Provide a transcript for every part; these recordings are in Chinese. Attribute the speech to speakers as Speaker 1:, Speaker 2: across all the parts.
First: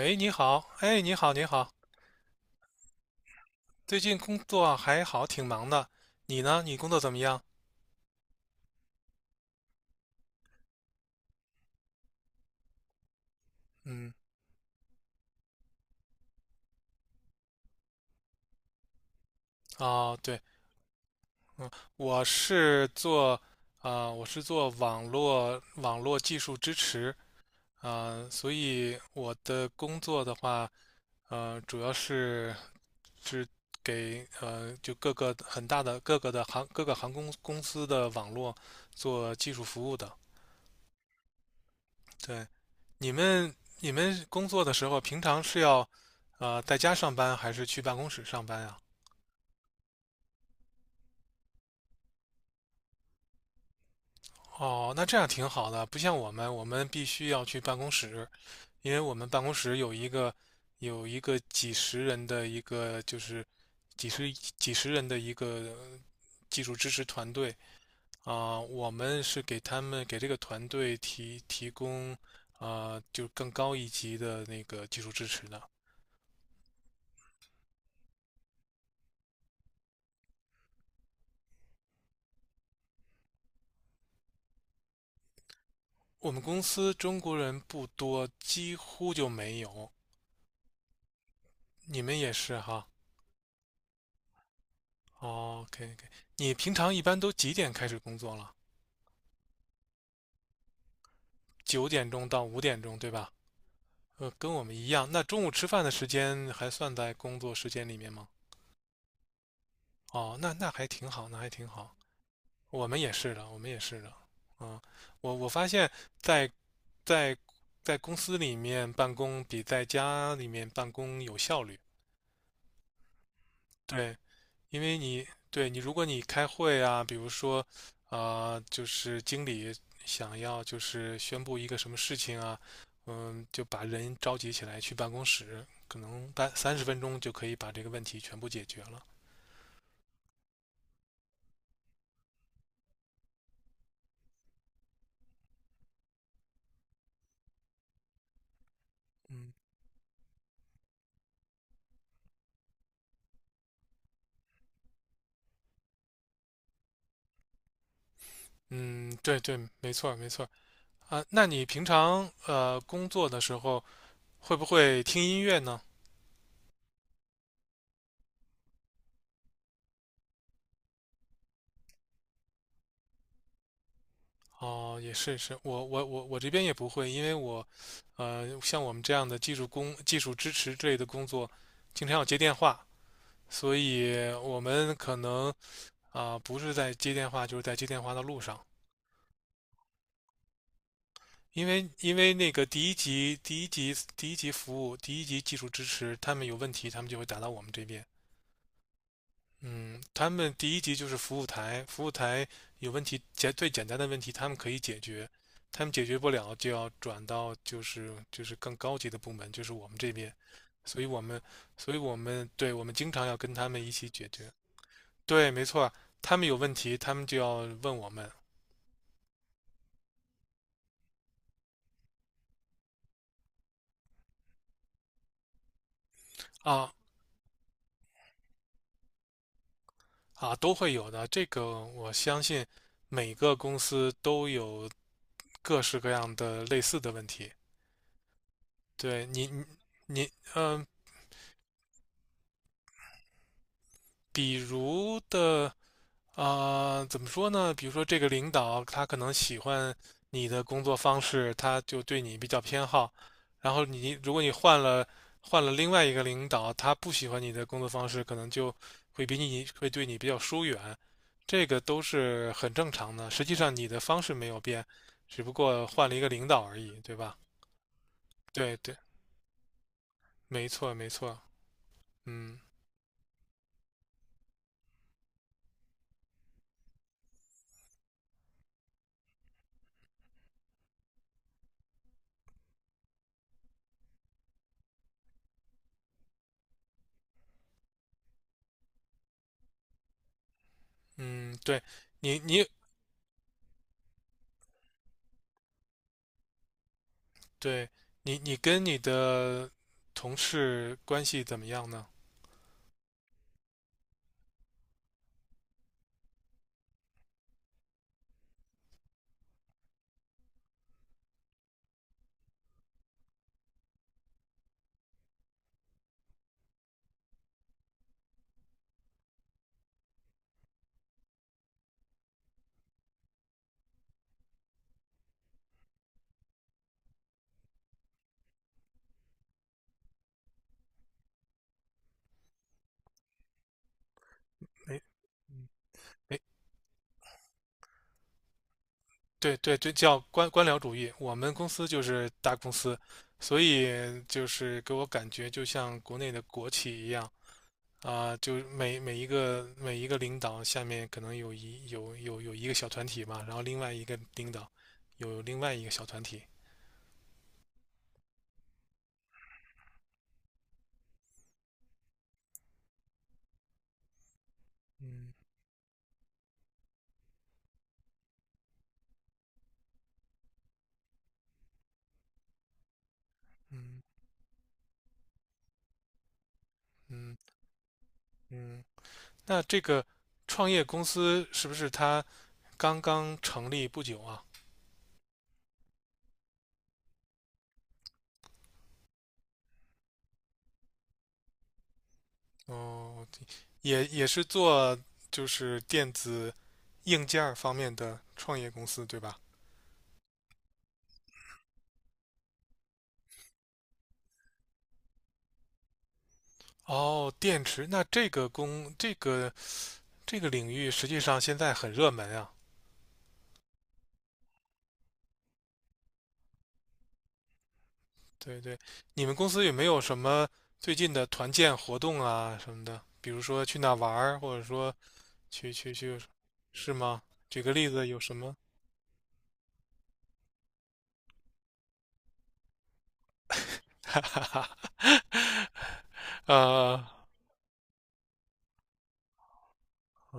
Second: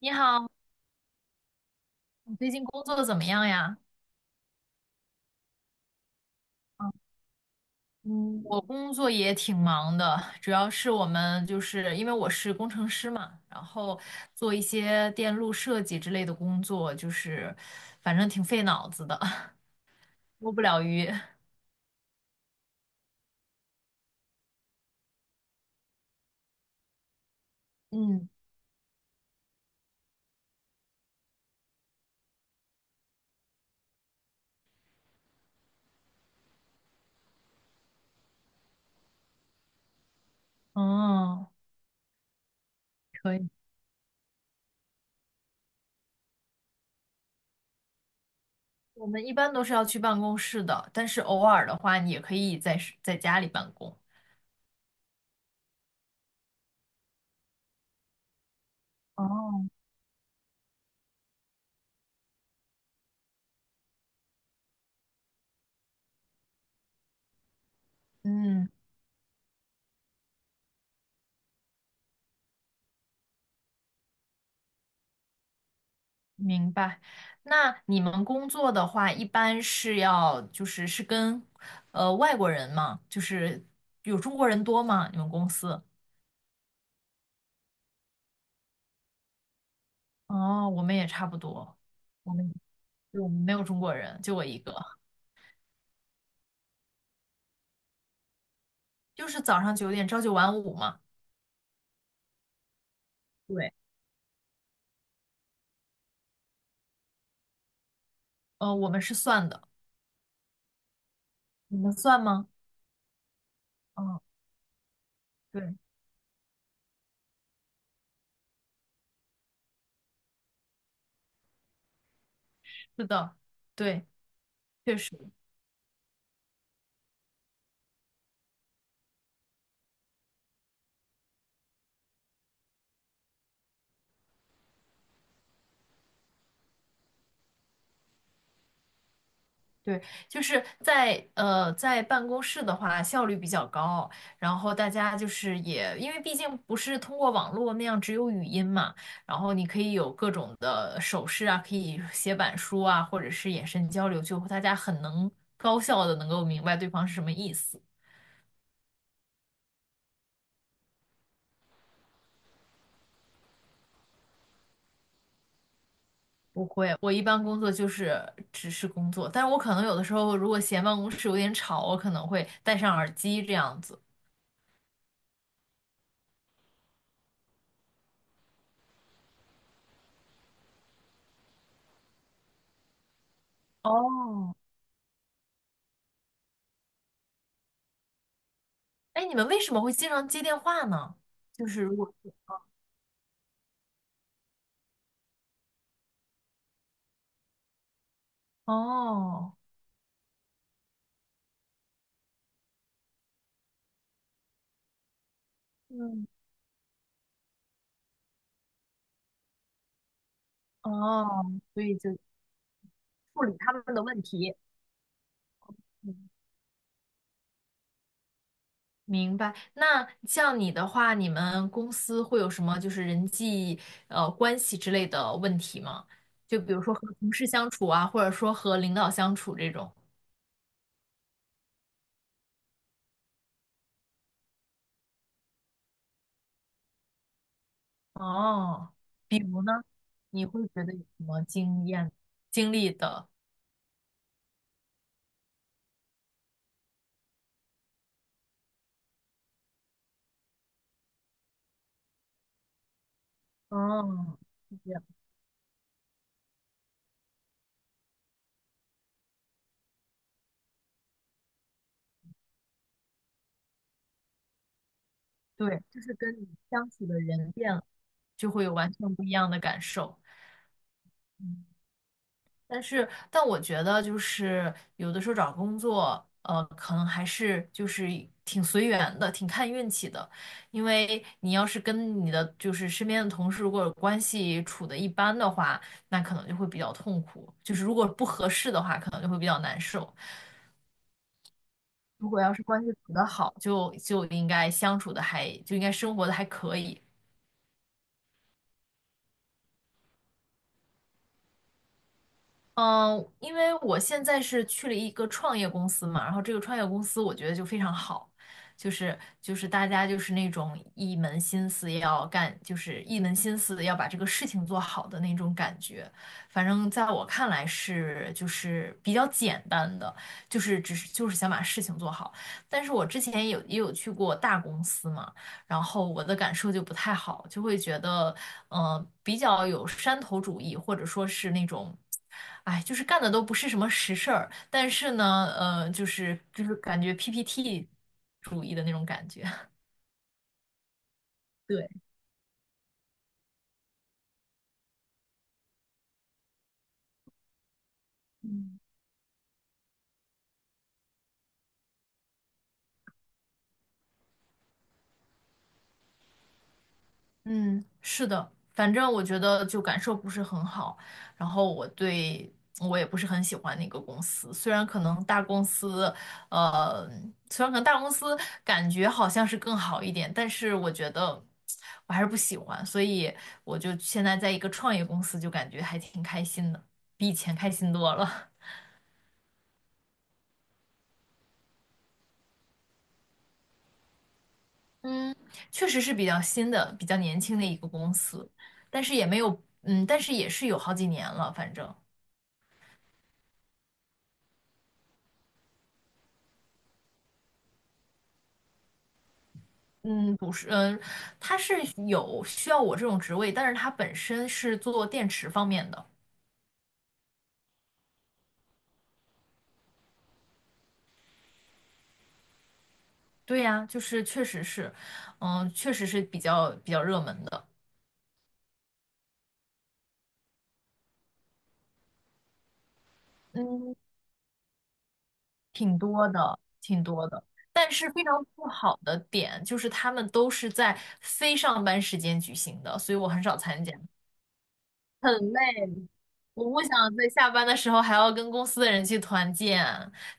Speaker 1: 你
Speaker 2: 你
Speaker 1: 好，
Speaker 2: 好，哎，你好，你好。
Speaker 1: 你最近工作怎么样呀？
Speaker 2: 最近工作还好，挺忙的。你呢？你工作怎么样？
Speaker 1: 嗯，我工作也挺忙的，主要是我们就是因为我是工程师嘛，然后
Speaker 2: 嗯，
Speaker 1: 做一些电路设计之类的工作，就是反正挺费脑子的，
Speaker 2: 哦，对，
Speaker 1: 摸不了鱼。
Speaker 2: 嗯，我是做，我是做网络技术支持。
Speaker 1: 嗯，
Speaker 2: 所以我的工作的话，主要是是给就各个很大的各个的航各个航空公司的网络做技术服务的。
Speaker 1: 哦，
Speaker 2: 对，你
Speaker 1: 可以。
Speaker 2: 们你们工作的时候，平常是要在家上班，还是去办公室上班呀？
Speaker 1: 我们一般都是要去办公室的，但是偶尔的话，你也可以在家里办公。
Speaker 2: 哦，那这样挺好的，不像我们，我们必须要去办公室，因为我们办公
Speaker 1: 哦，
Speaker 2: 室有一个几十人的一个几十人的一个技术支持团队。
Speaker 1: 嗯。
Speaker 2: 我们是给他们给这个团队提供就更高一级的那个技术支持的。
Speaker 1: 明白。那你们工作的话，一般是要就是跟外国人嘛，就是有中国人多吗？你们公司？
Speaker 2: 我们公司中国人不多，几乎就没有。
Speaker 1: 哦，我们也差不多，
Speaker 2: 你们也
Speaker 1: 我们
Speaker 2: 是哈？
Speaker 1: 对，我们没有中国人，就我一个，
Speaker 2: 哦，OK OK。你平常一般都几点开始工作了？
Speaker 1: 就是早上9点朝九晚五嘛。
Speaker 2: 9点钟到5点钟，对吧？
Speaker 1: 对，
Speaker 2: 跟我们一样。那中午吃饭的时间还算在工作时间里面吗？
Speaker 1: 我们是算的，
Speaker 2: 哦，那还挺好，那还挺
Speaker 1: 你们
Speaker 2: 好。
Speaker 1: 算吗？
Speaker 2: 我们也是的，我们也是的。
Speaker 1: 嗯，
Speaker 2: 嗯，我发
Speaker 1: 对，
Speaker 2: 现在，在在公司里面办公比在家里面办公有效率。
Speaker 1: 是的，对，
Speaker 2: 对，因为
Speaker 1: 确
Speaker 2: 你
Speaker 1: 实。
Speaker 2: 对你，如果你开会啊，比如说，就是经理想要宣布一个什么事情啊，嗯，就把人召集起来去办公室，可能30分钟就可以把这个问题全部解决了。
Speaker 1: 对，就是在办公室的话，效率比较高，然后大家就是也，因为毕竟不是通过网络那样只有语音嘛，然
Speaker 2: 嗯
Speaker 1: 后你可以有各种的手势啊，可以写板书啊，或者是眼神交流，就大家很能高效的能够明白对方是什么意思。
Speaker 2: 嗯，对对，没错儿没错儿啊。那你平常工作的时候会不会听音乐呢？
Speaker 1: 不会，我一般工作就是只是工作，但是我可能有的时候如果嫌办公室有点吵，我可能会戴上耳机这样子。
Speaker 2: 哦，也是，我这边也不会，因为我，像我们这样的技术支持之类的工作，经常要接电话，所以
Speaker 1: 哦，
Speaker 2: 我们可能不是在接电话，就是在接电话的路上。
Speaker 1: 哎，你们为什么会经常接电话呢？
Speaker 2: 因
Speaker 1: 就是
Speaker 2: 为
Speaker 1: 如果
Speaker 2: 因
Speaker 1: 是
Speaker 2: 为那个第一级技术支持，他们有问题，他们就会打到我们这边。
Speaker 1: 哦，
Speaker 2: 嗯，他们第一级就是服务台，服务台有问题，最简单的问题他们可以解决，他们解决
Speaker 1: 嗯，
Speaker 2: 不了就要转到就是更高级的部门，就是我们这边，所以我们
Speaker 1: 哦，所
Speaker 2: 所
Speaker 1: 以
Speaker 2: 以我
Speaker 1: 就
Speaker 2: 们对我们经常要
Speaker 1: 处
Speaker 2: 跟
Speaker 1: 理
Speaker 2: 他
Speaker 1: 他们
Speaker 2: 们一
Speaker 1: 的
Speaker 2: 起
Speaker 1: 问
Speaker 2: 解决。
Speaker 1: 题。
Speaker 2: 对，没错，他
Speaker 1: 嗯
Speaker 2: 们有问题，他们就要问我们。
Speaker 1: 明白。那像你的话，你们公司会有什么就是人际关系之类的问题吗？就比如
Speaker 2: 啊
Speaker 1: 说和同事相处啊，或者说和领导相处这种。
Speaker 2: 都会有的。这个我相信每个公司都有各式各样的类似的问题。
Speaker 1: 哦，
Speaker 2: 对，
Speaker 1: 比
Speaker 2: 你
Speaker 1: 如
Speaker 2: 你
Speaker 1: 呢，
Speaker 2: 你
Speaker 1: 你会觉
Speaker 2: 嗯、
Speaker 1: 得有什么经历的？
Speaker 2: 比如的。怎么说呢？比如说这个领导他可能喜欢你的工作方式，他就对你比较偏好。然后你如
Speaker 1: 哦，
Speaker 2: 果你
Speaker 1: 是
Speaker 2: 换
Speaker 1: 这样
Speaker 2: 了换了另外一个领导，他不喜欢你的工作方式，可能就会对你比较疏远。这个都是很正常的。实际上你的方式没有变，只不
Speaker 1: 对，
Speaker 2: 过
Speaker 1: 就
Speaker 2: 换了
Speaker 1: 是
Speaker 2: 一个
Speaker 1: 跟
Speaker 2: 领
Speaker 1: 你
Speaker 2: 导而
Speaker 1: 相
Speaker 2: 已，
Speaker 1: 处
Speaker 2: 对
Speaker 1: 的
Speaker 2: 吧？
Speaker 1: 人变了，就会有
Speaker 2: 对
Speaker 1: 完
Speaker 2: 对，
Speaker 1: 全不一样的感受。
Speaker 2: 没错没错。
Speaker 1: 嗯，
Speaker 2: 嗯
Speaker 1: 但我觉得就是有的时候找工作，可能还是就是挺随缘的，挺看运气的。因为你要是跟你的就是身边的同事如果关系处的一般的话，那可能就会比较痛苦。就是如果不合适的话，可能就会比较难受。
Speaker 2: 嗯，
Speaker 1: 如
Speaker 2: 你
Speaker 1: 果要是
Speaker 2: 你
Speaker 1: 关系处得好，就应该相处的还就应该生活的还可以。
Speaker 2: 对，你跟你的同事关系怎么样呢？
Speaker 1: 嗯，因为我现在是去了一个创业公司嘛，然后这个创业公司我觉得就非常好，就是就是大家就是那种一门心思要干，就是一门心思要把这个事情做好的那种感觉。反正在我看来是就是比较简单的，就是只是就是想把事情做好。但是我之前也有去过大公司嘛，然后我的感受就不太好，就会觉得。比较有山头主义，或者说是那种，哎，就是干的都不是什么实事儿，但
Speaker 2: 哎
Speaker 1: 是呢，就
Speaker 2: 哎，
Speaker 1: 是就是感觉 PPT 主义的那种感觉。
Speaker 2: 对对 对，叫官僚主义。我们公司
Speaker 1: 对。
Speaker 2: 就是大公司，所以就是给我感觉就像国内的国企一样。就每一个领导下面可能有一个小团体嘛，然后另外一个领导有另外一个小团体。
Speaker 1: 嗯，是的，反正我觉得就感受不是很好，然后我也不是很喜欢那个公司，
Speaker 2: 嗯
Speaker 1: 呃，虽然可能大公司感觉好像是更好一点，但是我觉得我还是不喜欢，所以我就
Speaker 2: 嗯
Speaker 1: 现在在一个创业公司，就感觉还挺开心的，比以
Speaker 2: 嗯
Speaker 1: 前开心多了。
Speaker 2: 嗯，那这个创业公司是不是它刚刚成立不久啊？
Speaker 1: 嗯，确实是比较新的、比较年轻的一个公司，但是也没有，但是也是有好几年了，反正。
Speaker 2: 哦，对，也是做电子硬件儿方面的创业公司，对吧？
Speaker 1: 嗯，不是，他是有需要我这种职位，但是他本身是做电池方面的。
Speaker 2: 哦，电池，那这个工这个这个领域实际上现在很热门啊。
Speaker 1: 对呀，就是确实是，确实是比较热门的，
Speaker 2: 对对，你们公司有没有什么最近的团建活动啊什么的？比如说去哪
Speaker 1: 嗯，
Speaker 2: 玩儿或者说去去
Speaker 1: 挺
Speaker 2: 去，
Speaker 1: 多的，
Speaker 2: 是
Speaker 1: 挺
Speaker 2: 吗？
Speaker 1: 多的。
Speaker 2: 举个例
Speaker 1: 但
Speaker 2: 子，
Speaker 1: 是
Speaker 2: 有
Speaker 1: 非常
Speaker 2: 什么？
Speaker 1: 不好的点就是他们都是在非上班时间举行的，所以我很少参加，
Speaker 2: 哈哈哈。
Speaker 1: 很累。我不想
Speaker 2: 呃，
Speaker 1: 在下班的时候还要跟公司的人去团建，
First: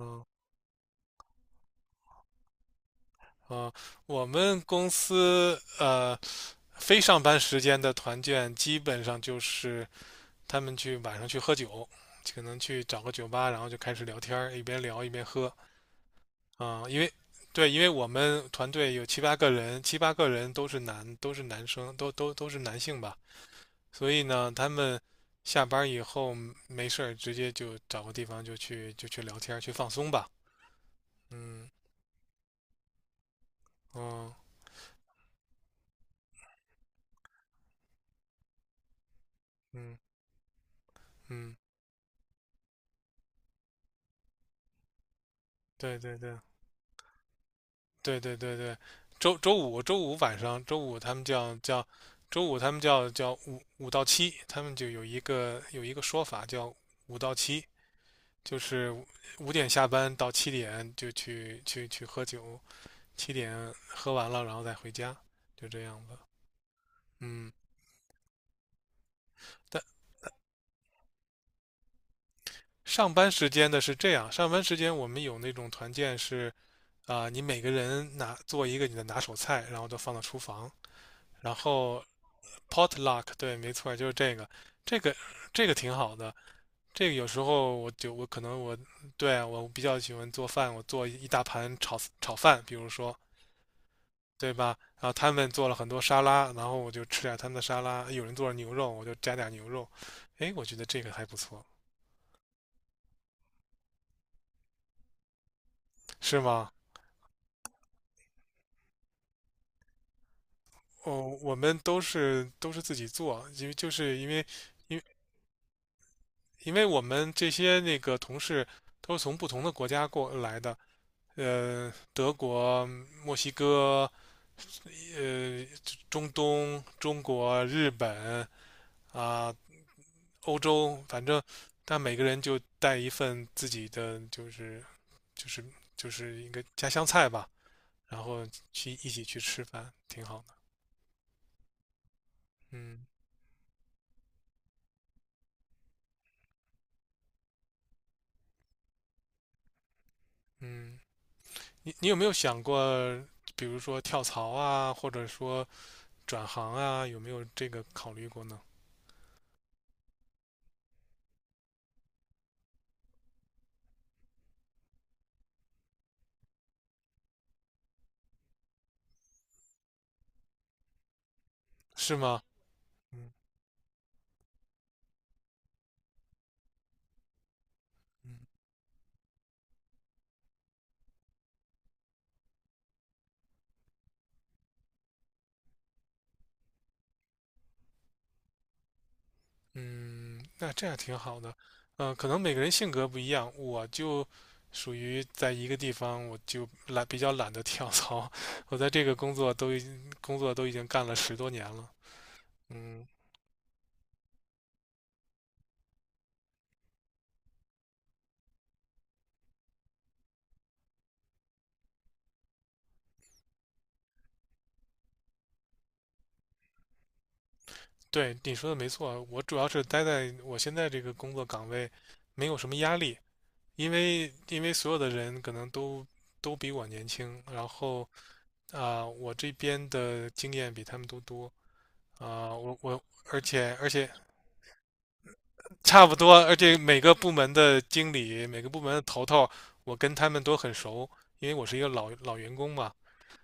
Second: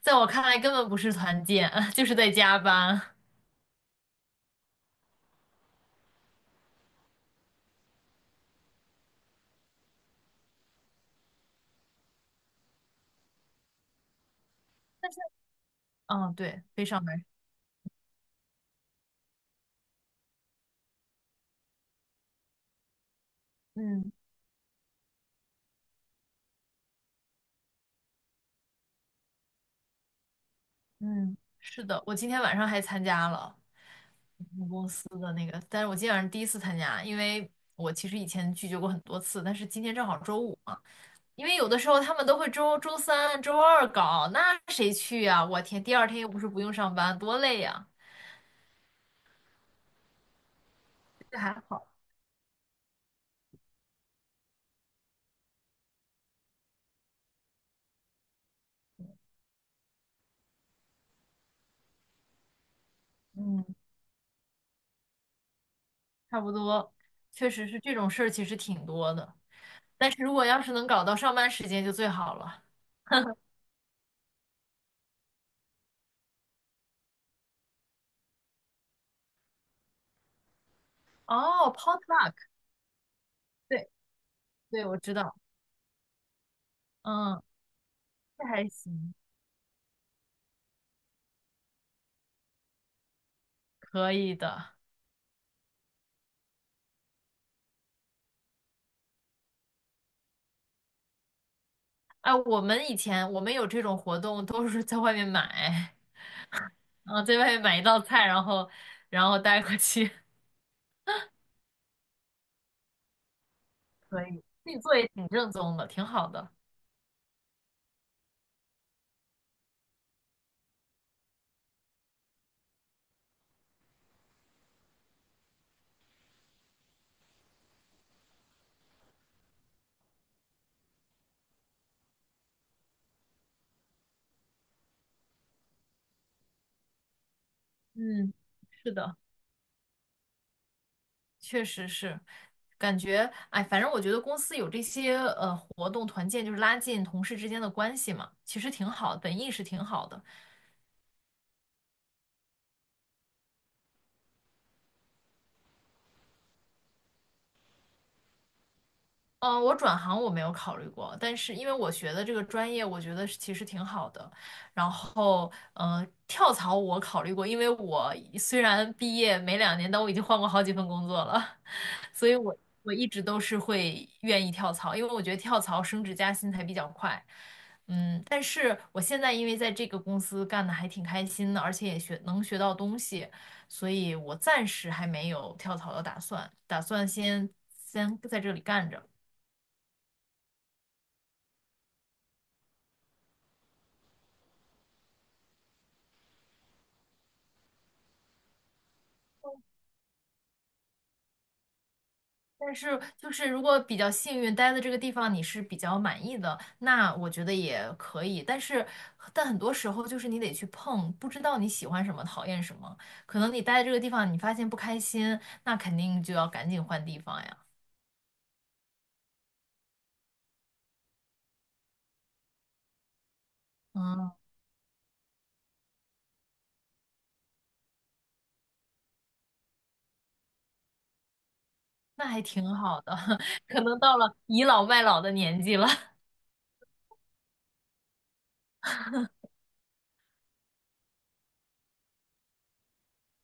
Speaker 1: 在我看来根本不是团建，就是在加班。
Speaker 2: 啊，我们公司非上班时间的团建，基本上就是他们去晚上去喝酒，可能去找个酒吧，然后就开始聊天，一边聊一边喝。
Speaker 1: 嗯，对，
Speaker 2: 啊、
Speaker 1: 非
Speaker 2: 嗯因
Speaker 1: 上
Speaker 2: 为
Speaker 1: 班。
Speaker 2: 对，因为我们团队有七八个人，七八个人都是男生，都是男性吧。所
Speaker 1: 嗯。
Speaker 2: 以呢，他们下班以后没事儿，直接就找个地方就去聊天去放松吧。
Speaker 1: 嗯，
Speaker 2: 嗯，
Speaker 1: 是的，我今天晚上还参加了
Speaker 2: 嗯，
Speaker 1: 司的那个，但是我今天晚上第一次参加，因为我其实以前拒绝过很多次，但是今天
Speaker 2: 嗯
Speaker 1: 正好周五嘛，因为
Speaker 2: 嗯，
Speaker 1: 有的时候他们都会周三、周二搞，那谁去呀？我天，第
Speaker 2: 对
Speaker 1: 二
Speaker 2: 对
Speaker 1: 天又
Speaker 2: 对，
Speaker 1: 不是不用上班，多累呀！
Speaker 2: 对对对对。周五晚上，
Speaker 1: 这还好，
Speaker 2: 周五他们叫五到七，他们就有一个说法叫五到七，就是5点下班到7点就去喝酒，七点
Speaker 1: 嗯，
Speaker 2: 喝完了然后再回家，就这样子。
Speaker 1: 差不多，确
Speaker 2: 嗯，
Speaker 1: 实是这种事儿，其实挺多的，
Speaker 2: 但
Speaker 1: 但是如果要是能搞到上班时间就最好了。
Speaker 2: 上班时间的是这样，上班时间我们有那种团建，是你每个人做一个你的拿手菜，然后都放到厨房，然
Speaker 1: 哦
Speaker 2: 后
Speaker 1: ，potluck，
Speaker 2: potluck，对，没
Speaker 1: 对
Speaker 2: 错，就是这个。
Speaker 1: 对，我
Speaker 2: 这
Speaker 1: 知
Speaker 2: 个
Speaker 1: 道，
Speaker 2: 这个挺好的。有时
Speaker 1: 嗯，
Speaker 2: 候我就我可
Speaker 1: 这
Speaker 2: 能
Speaker 1: 还
Speaker 2: 我
Speaker 1: 行，
Speaker 2: 对啊我比较喜欢做饭，我做一大盘炒饭，比如说。
Speaker 1: 可以
Speaker 2: 对
Speaker 1: 的。
Speaker 2: 吧？然后他们做了很多沙拉，然后我就吃点他们的沙拉。有人做了牛肉，我就加点牛肉。哎，我觉得这个还不错。
Speaker 1: 哎，以前我们有这种活动，都是在外面买，
Speaker 2: 是吗？
Speaker 1: 啊，在外面买一道菜，然后带过去，
Speaker 2: 哦，我们都是自己做，因为就 是
Speaker 1: 可
Speaker 2: 因
Speaker 1: 以
Speaker 2: 为
Speaker 1: 自己做
Speaker 2: 因为
Speaker 1: 也挺正宗的，挺好的。
Speaker 2: 因为我们这些那个同事都是从不同的国家过来的，德国、墨西哥、呃，中东、中国、日本、啊、欧洲，反正但每个人就带一份自己的，就是就是一个家乡菜吧，然
Speaker 1: 嗯，
Speaker 2: 后去
Speaker 1: 是
Speaker 2: 一
Speaker 1: 的，
Speaker 2: 起去吃饭，挺好的。
Speaker 1: 确实是，感
Speaker 2: 嗯
Speaker 1: 觉哎，反正我觉得公司有这些活动团建，就是拉近同事之间的关系嘛，其实挺好的，本意是挺好的。
Speaker 2: 嗯，你有没有想过，比如说跳槽啊，或者说转行啊，有没有这个考虑过呢？
Speaker 1: 嗯，我转行我没有考虑过，但是因为我学的这个专业，我觉得是其实挺好的。然后，跳槽我考虑过，因为我虽然毕业没2年，但我已经换过好几份工作了，
Speaker 2: 是
Speaker 1: 所以
Speaker 2: 吗？
Speaker 1: 我一直
Speaker 2: 嗯
Speaker 1: 都是会愿意跳槽，因为我觉得跳槽升职加薪才比较快。嗯，
Speaker 2: 嗯
Speaker 1: 但是我现在因为在这个公司干的还挺开心的，而且也能学到东西，所以我暂时还没有跳槽的打算，打算先在这里干着。
Speaker 2: 嗯，那这样挺好的。嗯，可能每个人性格不一样，我就属于在一个地方，我就懒，比较懒得跳槽。我在这个工作都已经干了10多年了。
Speaker 1: 但是
Speaker 2: 嗯，
Speaker 1: 就是如果比较幸运待的这个地方你是比较满意的，那我觉得也可以。但是，但很多时候就是你得去碰，不知道你喜欢什么，讨厌什么。可能你待在这个地方，你发现不开心，那肯定就要赶紧换地方呀。
Speaker 2: 对，你说的没错，我主要是待在我现在这个工作岗位，没有什么压力，因
Speaker 1: 嗯，
Speaker 2: 为因为所有的人可能都比我年轻，然后我这边的经验比他们都多。
Speaker 1: 那还
Speaker 2: 啊、
Speaker 1: 挺
Speaker 2: 我
Speaker 1: 好
Speaker 2: 我
Speaker 1: 的，
Speaker 2: 而 且
Speaker 1: 可
Speaker 2: 而
Speaker 1: 能
Speaker 2: 且
Speaker 1: 到了倚老卖老的年纪了，
Speaker 2: 差不 多，而且每个部门的经理、每个部门的头头，我跟他们都很熟，因为我是一个老员工嘛。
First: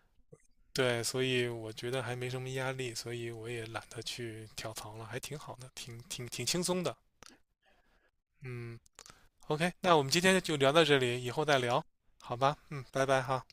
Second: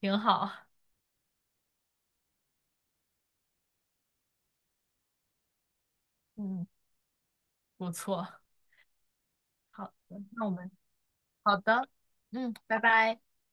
Speaker 1: 挺好。
Speaker 2: 对，所以我觉得还没什么压力，所以我也懒得去跳槽了，还挺好的，挺轻
Speaker 1: 嗯，
Speaker 2: 松的。
Speaker 1: 不错。
Speaker 2: 嗯，OK，
Speaker 1: 好
Speaker 2: 那我们
Speaker 1: 的，
Speaker 2: 今天
Speaker 1: 那我
Speaker 2: 就
Speaker 1: 们
Speaker 2: 聊到这里，以后
Speaker 1: 好
Speaker 2: 再聊，
Speaker 1: 的，
Speaker 2: 好
Speaker 1: 嗯，
Speaker 2: 吧？
Speaker 1: 拜
Speaker 2: 嗯，拜
Speaker 1: 拜。
Speaker 2: 拜哈。